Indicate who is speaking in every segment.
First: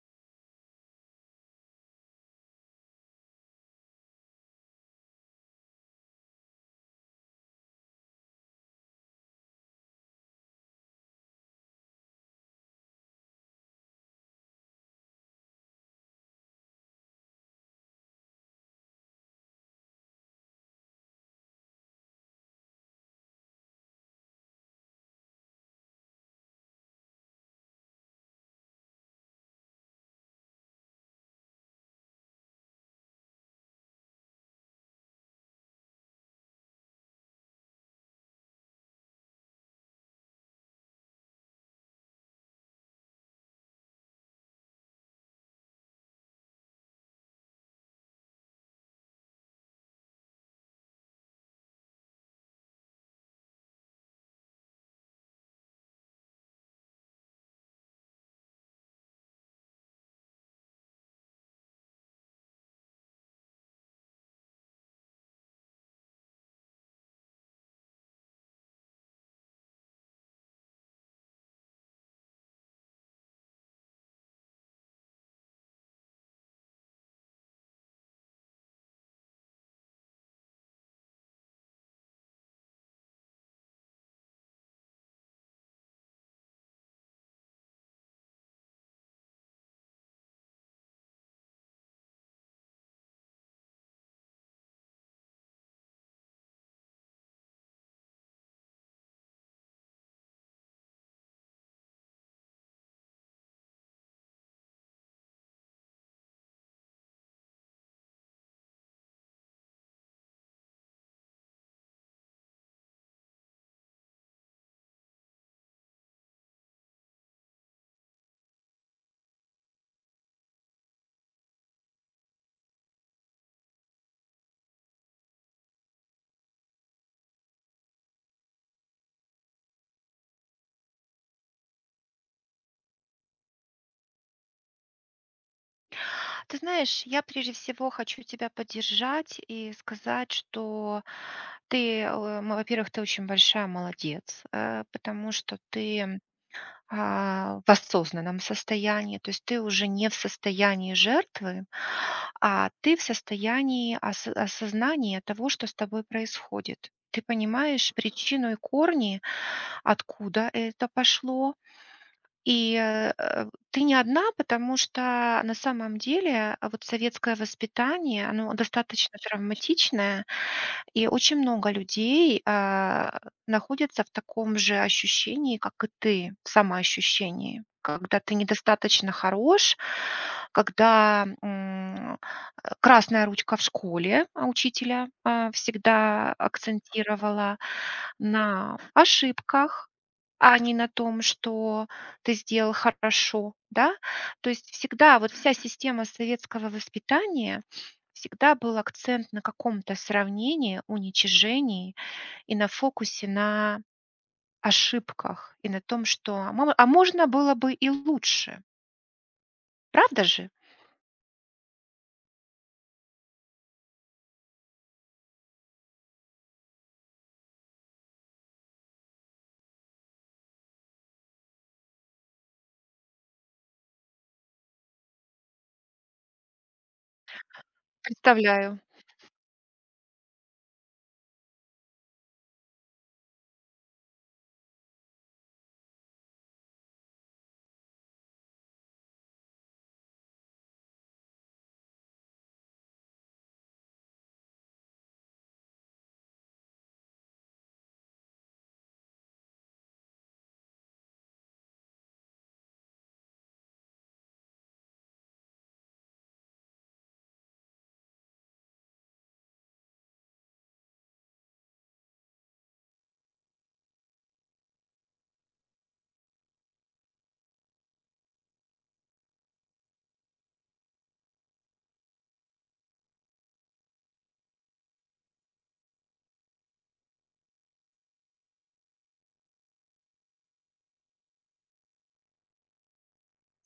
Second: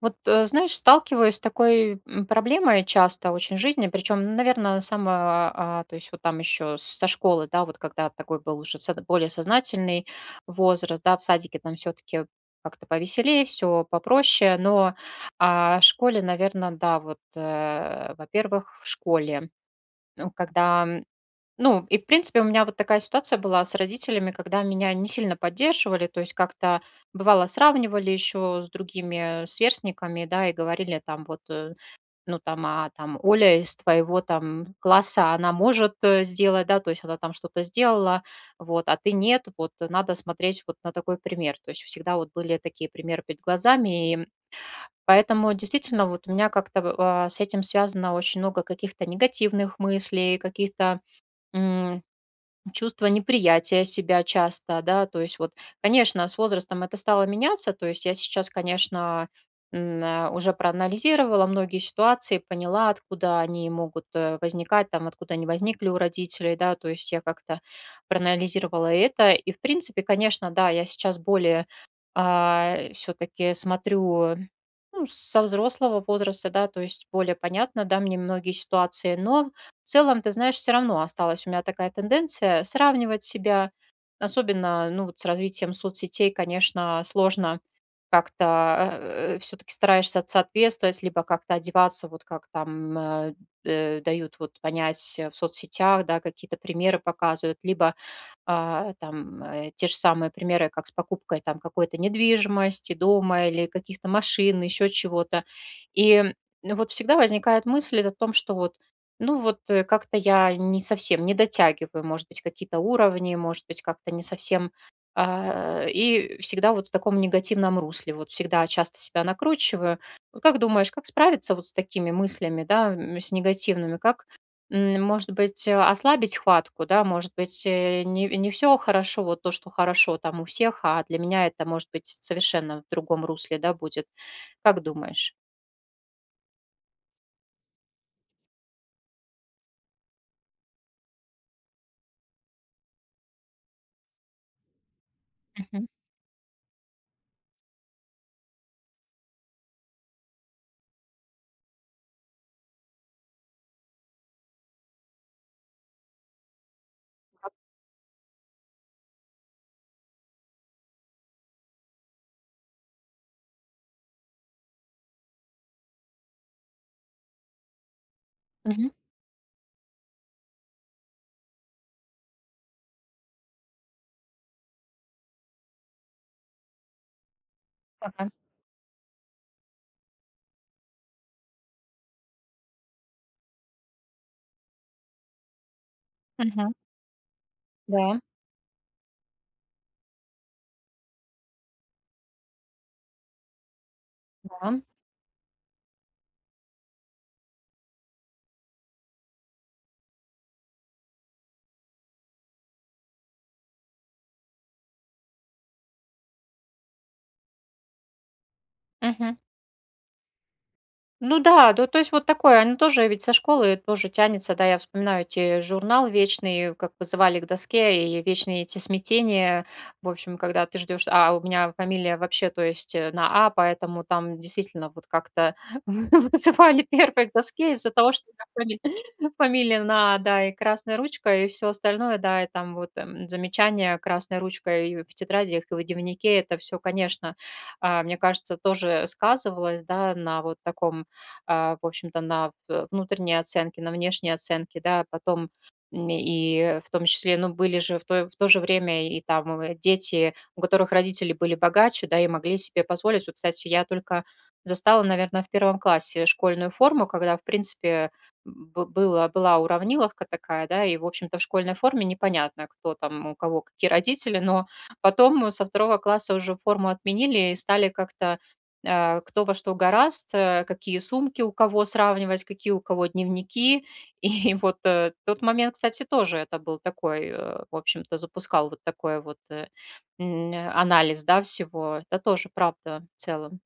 Speaker 1: Знаешь, сталкиваюсь с такой, проблемой часто очень в жизни, причем, наверное, сама, то есть вот там еще со школы, да, вот когда такой был уже со более сознательный возраст, да, в садике там все-таки как-то повеселее, все попроще, но, в школе, наверное, да, во-первых, в школе, ну, и в принципе у меня вот такая ситуация была с родителями, когда меня не сильно поддерживали, то есть как-то бывало сравнивали еще с другими сверстниками, да, и говорили там ну там, а там Оля из твоего там класса, она может сделать, да, то есть она там что-то сделала, вот, а ты нет, надо смотреть вот на такой пример, то есть всегда вот были такие примеры перед глазами, и поэтому действительно вот у меня как-то с этим связано очень много каких-то негативных мыслей, каких-то. Чувство неприятия себя часто, да, то есть вот, конечно, с возрастом это стало меняться, то есть я сейчас, конечно, уже проанализировала многие ситуации, поняла, откуда они могут возникать, там, откуда они возникли у родителей, да, то есть я как-то проанализировала это, и, в принципе, конечно, да, я сейчас более все-таки смотрю ну, со взрослого возраста, да, то есть более понятно, да, мне многие ситуации, но в целом, ты знаешь, все равно осталась у меня такая тенденция сравнивать себя, особенно, ну, вот с развитием соцсетей, конечно, сложно как-то все-таки стараешься соответствовать, либо как-то одеваться, вот как там дают вот понять в соцсетях, да, какие-то примеры показывают, либо те же самые примеры, как с покупкой там какой-то недвижимости, дома или каких-то машин, еще чего-то. И ну, вот всегда возникает мысль о том, что вот, как-то я не совсем не дотягиваю, может быть, какие-то уровни, может быть, как-то не совсем и всегда вот в таком негативном русле, вот всегда часто себя накручиваю. Вот как думаешь, как справиться вот с такими мыслями, да, с негативными, как. Может быть, ослабить хватку, да, может быть, не все хорошо, вот то, что хорошо там у всех, а для меня это, может быть, совершенно в другом русле, да, будет. Как думаешь?
Speaker 2: Ты знаешь, я прежде всего хочу тебя поддержать и сказать, что ты, во-первых, ты очень большая молодец, потому что
Speaker 1: Мгм.
Speaker 2: ты в осознанном состоянии, то есть ты уже не в состоянии жертвы, а ты в состоянии осознания того, что с тобой происходит. Ты понимаешь причину и корни, откуда это пошло, и, ты не одна, потому что на самом деле, вот советское воспитание, оно
Speaker 1: Мгм.
Speaker 2: достаточно травматичное. И очень много людей, находится в таком же ощущении, как и ты, в самоощущении, когда
Speaker 1: Ага.
Speaker 2: ты недостаточно хорош, когда, красная ручка в школе, учителя, всегда
Speaker 1: Мгм.
Speaker 2: акцентировала
Speaker 1: Да,
Speaker 2: на ошибках, а не на том, что ты сделал хорошо, да. То есть
Speaker 1: да.
Speaker 2: всегда вот вся система советского воспитания всегда был акцент на каком-то сравнении, уничижении и на фокусе на ошибках, и на том, что, а мо а можно было бы и лучше.
Speaker 1: Мгм.
Speaker 2: Правда же?
Speaker 1: Ну да, ну то есть вот такое, оно тоже ведь со школы тоже тянется, да, я вспоминаю эти журнал вечный, как вызывали к доске, и вечные эти смятения, в общем, когда ты ждешь, а у меня фамилия вообще, то есть на А, поэтому там действительно вот как-то вызывали первой к доске из-за того, что у
Speaker 2: Представляю.
Speaker 1: меня фамилия, фамилия на А, да, и красная ручка, и все остальное, да, и там замечания красной ручкой и в тетрадях, и в дневнике, это все, конечно, мне кажется, тоже сказывалось, да, на вот таком в общем-то, на в внутренние оценки, на внешние оценки, да, потом, и в том числе, ну, были же в то же время и там, дети, у которых родители были богаче, да, и могли себе позволить. Вот, кстати, я только застала, наверное, в первом классе школьную форму, когда, в принципе, б было была уравниловка такая, да, и, в общем-то, в школьной форме непонятно, кто там, у кого какие родители, но потом со второго класса уже форму отменили и стали как-то кто во что гораст, какие сумки у кого сравнивать, какие у кого дневники. И тот момент, кстати, тоже это был такой, в общем-то, запускал вот такой анализ, да, всего. Это тоже правда в целом.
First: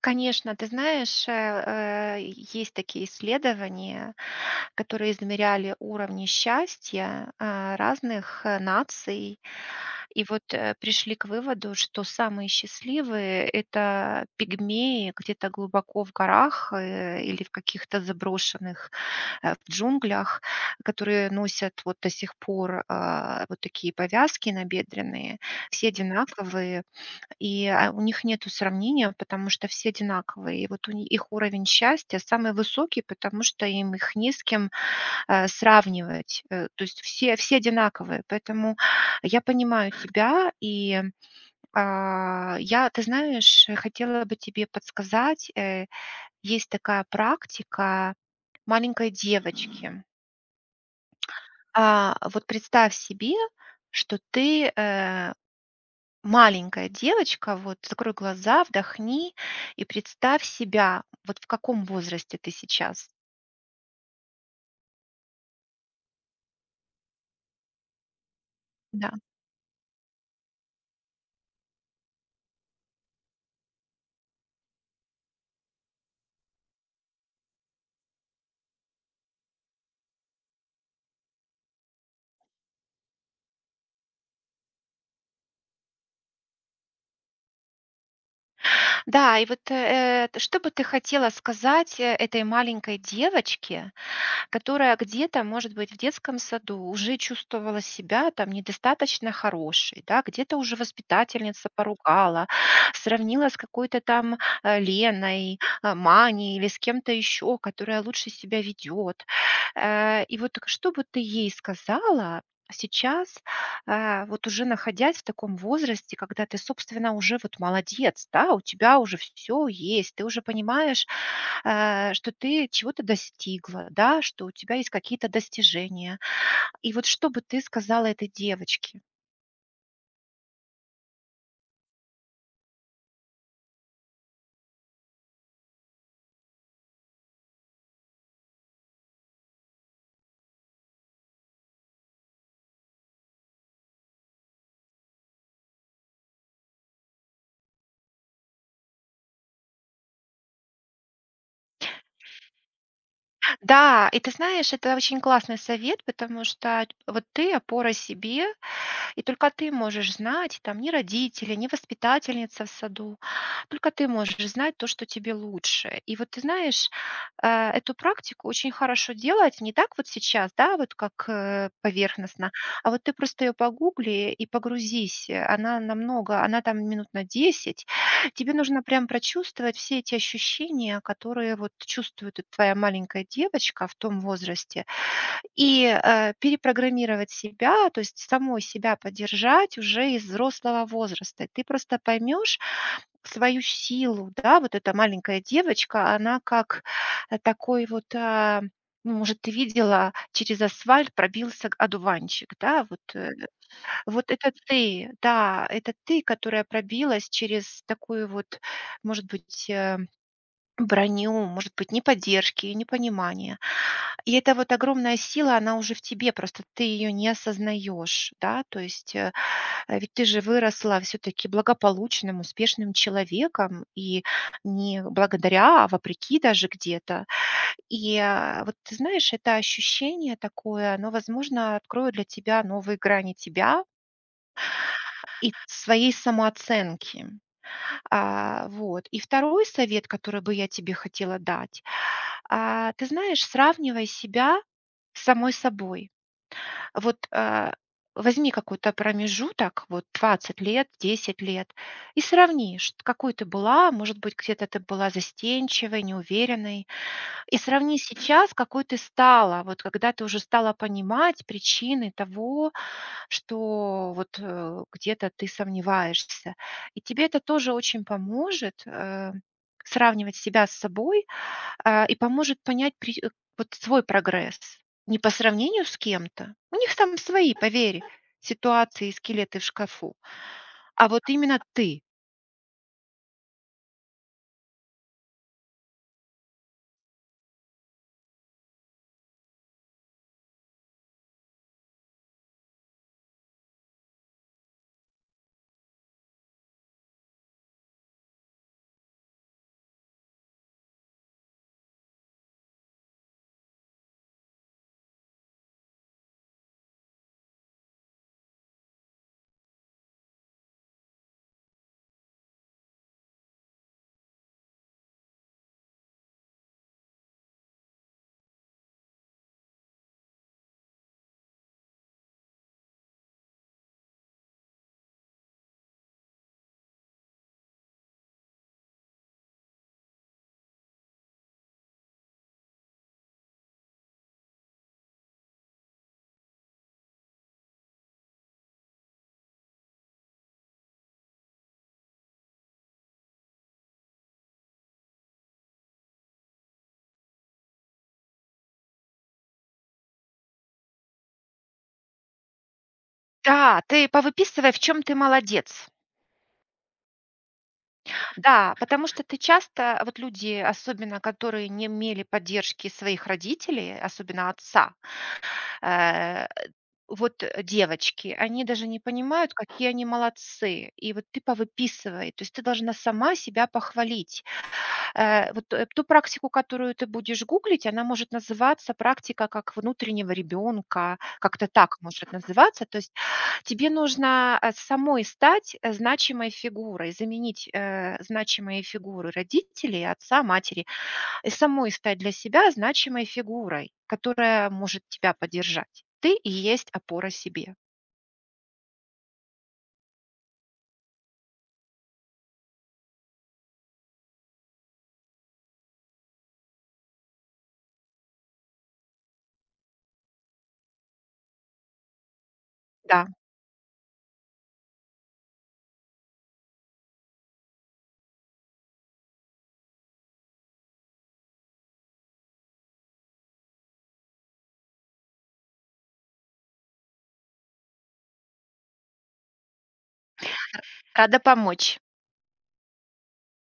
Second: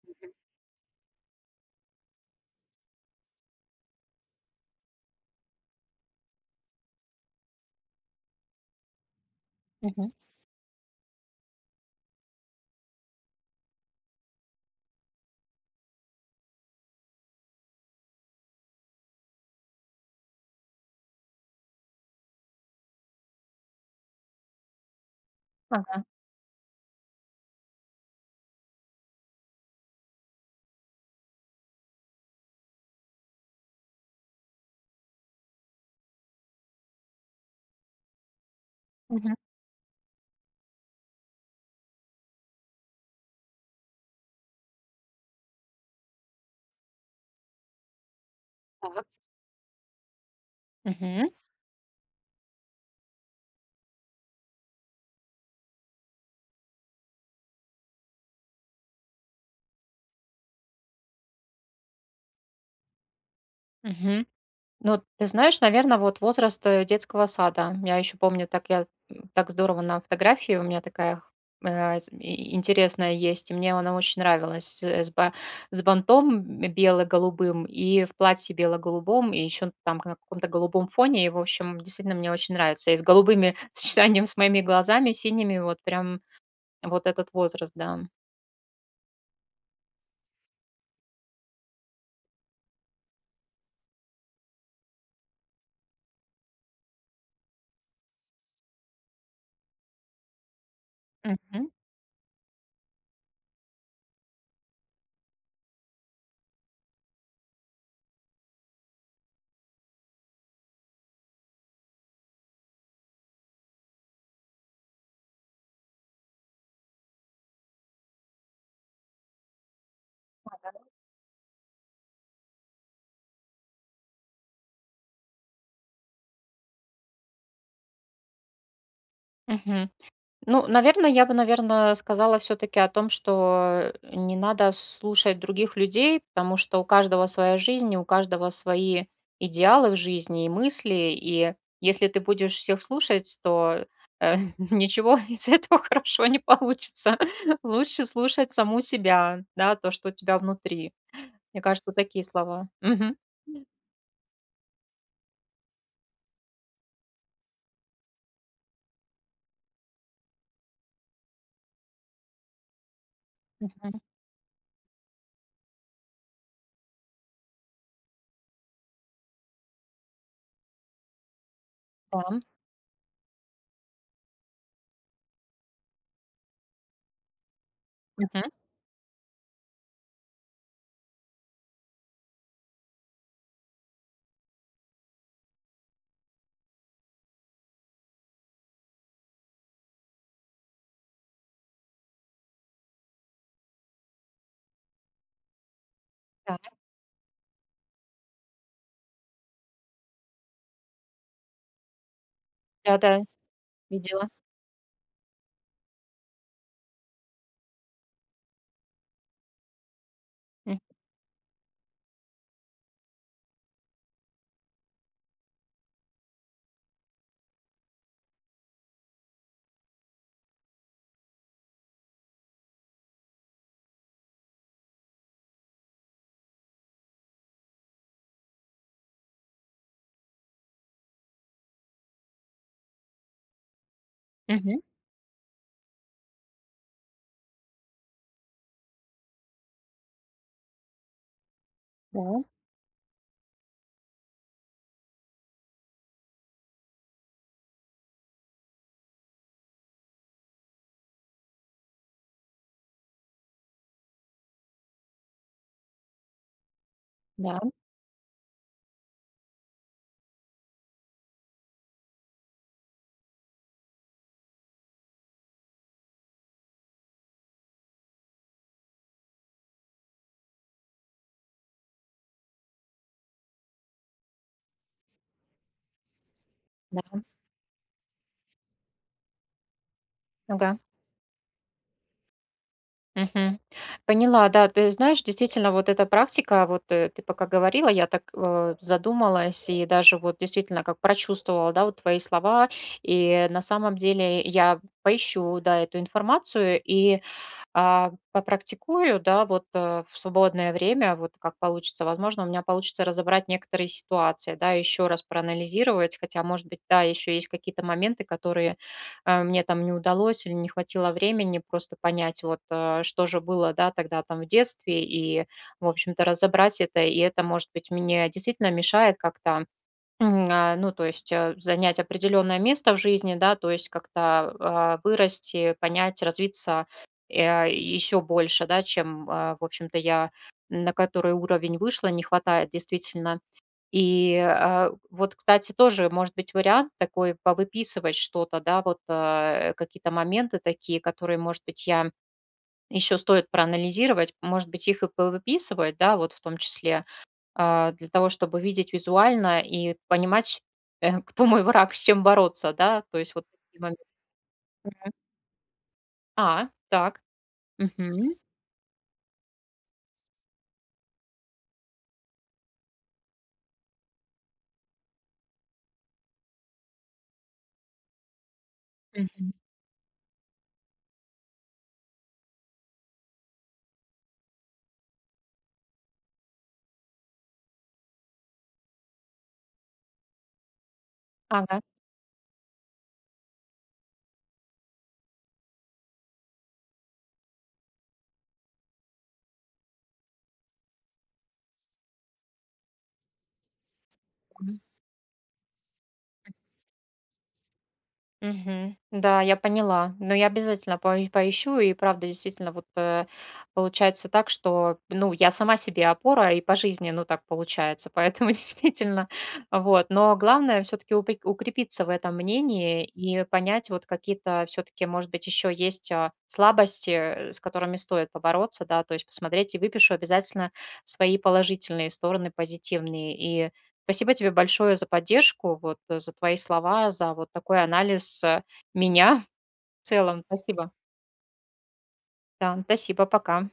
Speaker 2: Конечно, ты знаешь, э, есть такие исследования, которые измеряли уровни счастья, разных, наций.
Speaker 1: Мгм.
Speaker 2: И вот, пришли к выводу, что самые счастливые — это пигмеи где-то глубоко в горах, или в каких-то заброшенных, в джунглях, которые носят вот до сих пор, вот такие повязки набедренные, все
Speaker 1: Ага.
Speaker 2: одинаковые. И, у них нету сравнения, потому что все одинаковые. И вот у ни их уровень счастья самый высокий, потому что им их не с кем, сравнивать. Э, то есть все одинаковые. Поэтому
Speaker 1: Мгм.
Speaker 2: я понимаю тебя и, я, ты знаешь, хотела бы тебе подсказать. Э, есть такая практика
Speaker 1: Так.
Speaker 2: маленькой девочки.
Speaker 1: Мгм.
Speaker 2: А, вот представь себе, что ты, маленькая девочка, вот закрой глаза, вдохни и представь себя, вот в каком возрасте ты сейчас.
Speaker 1: Мгм. Ну, ты знаешь, наверное, вот возраст детского сада. Я еще помню, так я
Speaker 2: Да,
Speaker 1: так здорово на фотографии у меня такая интересная есть, и мне она очень нравилась с бантом бело-голубым и в платье бело-голубом, и еще там на каком-то голубом фоне, и, в общем, действительно мне очень нравится. И с голубыми сочетанием с моими глазами, синими, вот прям вот этот возраст, да.
Speaker 2: да и вот что бы ты хотела сказать этой маленькой девочке, которая где-то, может быть, в детском саду уже чувствовала себя там недостаточно хорошей, да, где-то уже
Speaker 1: Мгм.
Speaker 2: воспитательница поругала, сравнила с какой-то там Леной, Маней или с кем-то еще, которая лучше себя ведет. И вот что бы ты ей сказала сейчас, вот уже находясь в таком возрасте, когда ты, собственно, уже вот молодец, да, у тебя уже все есть, ты уже понимаешь, что ты чего-то достигла, да, что у тебя есть какие-то достижения. И вот что бы ты сказала этой девочке?
Speaker 1: Мгм. Ну, наверное, я бы, наверное, сказала все-таки о том, что не надо слушать других людей, потому что у каждого своя жизнь, и у каждого свои идеалы в жизни и мысли. И если ты будешь всех слушать, то э, ничего из этого хорошо не получится. Лучше слушать саму себя, да, то, что у тебя внутри. Мне кажется, такие слова. Мгм.
Speaker 2: Да, и ты знаешь, это очень классный совет, потому что вот ты опора себе, и только ты можешь знать, там ни родители, ни воспитательница в саду, только
Speaker 1: Мгм.
Speaker 2: ты можешь знать то, что тебе лучше. И вот ты знаешь, эту практику очень хорошо делать не так вот сейчас, да, вот как
Speaker 1: Да.
Speaker 2: поверхностно, а вот ты просто ее погугли и погрузись. Она намного, она там минут на 10.
Speaker 1: Мгм.
Speaker 2: Тебе нужно прям прочувствовать все эти ощущения, которые вот чувствует и твоя маленькая девочка в том возрасте, и, перепрограммировать себя, то есть самой себя поддержать уже из взрослого возраста. Ты просто поймешь свою силу, да. Вот эта маленькая девочка, она
Speaker 1: Так.
Speaker 2: как, э, такой вот, а, ну, может, ты видела, через асфальт пробился одуванчик, да.
Speaker 1: Да, да, видела.
Speaker 2: Вот это ты, да, это ты, которая пробилась через такую вот, может быть,
Speaker 1: М.
Speaker 2: броню, может быть, неподдержки, непонимания. И эта вот огромная сила, она уже в тебе, просто ты ее не осознаешь, да, то есть, ведь ты же выросла все-таки благополучным, успешным человеком, и не благодаря, а вопреки даже где-то. Вот ты знаешь, это ощущение такое, оно, возможно, откроет для тебя новые грани тебя
Speaker 1: Мгм.
Speaker 2: и своей самооценки. А, вот. И второй совет, который бы я тебе хотела дать,
Speaker 1: Да,
Speaker 2: ты знаешь, сравнивай себя с самой собой. Вот, а, возьми какой-то промежуток, вот 20 лет, 10 лет, и сравни, какой ты была, может быть, где-то ты была застенчивой, неуверенной, и
Speaker 1: да,
Speaker 2: сравни сейчас, какой ты стала, вот когда ты уже стала понимать причины того, что вот где-то ты сомневаешься. И тебе это тоже очень поможет сравнивать себя с собой и поможет понять вот свой прогресс. Не по сравнению с кем-то. У них
Speaker 1: да.
Speaker 2: там свои, поверь, ситуации и скелеты в шкафу.
Speaker 1: Ага.
Speaker 2: А вот именно ты.
Speaker 1: Мгм. Поняла, да. Ты знаешь, действительно, вот эта практика, ты пока говорила, я так задумалась и даже вот действительно как прочувствовала, да, вот твои слова. И на самом деле я поищу, да, эту информацию и попрактикую, да, в свободное время, вот как получится. Возможно, у меня получится разобрать некоторые ситуации, да, еще раз проанализировать, хотя, может быть, да, еще есть какие-то моменты, которые мне там не удалось или не хватило времени просто понять, вот, что же было, да, тогда там в детстве, и, в общем-то, разобрать это, и это, может быть, мне действительно мешает как-то. Ну, то есть, занять определенное место в жизни, да, то есть как-то, вырасти, понять, развиться, еще больше, да, чем, в общем-то, я на который уровень вышла, не хватает действительно. И, вот, кстати, тоже может быть вариант такой повыписывать что-то, да, вот, какие-то моменты такие, которые, может быть, я еще стоит проанализировать, может быть, их и повыписывать, да, вот в том числе для того, чтобы видеть визуально и понимать, кто мой враг, с чем бороться, да, то есть вот такие
Speaker 2: Да,
Speaker 1: моменты.
Speaker 2: ты повыписывай, в чем ты молодец.
Speaker 1: А, так. Мгм.
Speaker 2: Да, потому что ты часто, вот люди, особенно которые не имели поддержки своих родителей, особенно отца, э, девочки, они даже не
Speaker 1: Мгм.
Speaker 2: понимают, какие они молодцы. И вот ты повыписывай, то есть ты должна сама себя похвалить. Ту практику, которую ты будешь гуглить, она может называться "Практика как внутреннего ребенка", как-то
Speaker 1: Ага.
Speaker 2: так может называться. То есть тебе нужно, самой стать, значимой фигурой, заменить, значимые фигуры родителей, отца, матери, и самой стать для себя значимой фигурой, которая может тебя поддержать. Ты и есть опора себе.
Speaker 1: Мгм. Да, я поняла. Но я обязательно пое поищу. И правда, действительно, вот, получается так, что, ну, я сама себе опора и по жизни, ну, так получается. Поэтому действительно, вот. Но главное все таки укрепиться в этом мнении
Speaker 2: Да,
Speaker 1: и понять, вот какие-то все таки может быть, еще есть, слабости, с которыми стоит побороться, да. То есть посмотреть и выпишу обязательно свои положительные стороны, позитивные. И спасибо тебе большое за поддержку, вот, за твои слова, за вот такой анализ, меня в целом. Спасибо.
Speaker 2: рада помочь.
Speaker 1: Да, спасибо, пока.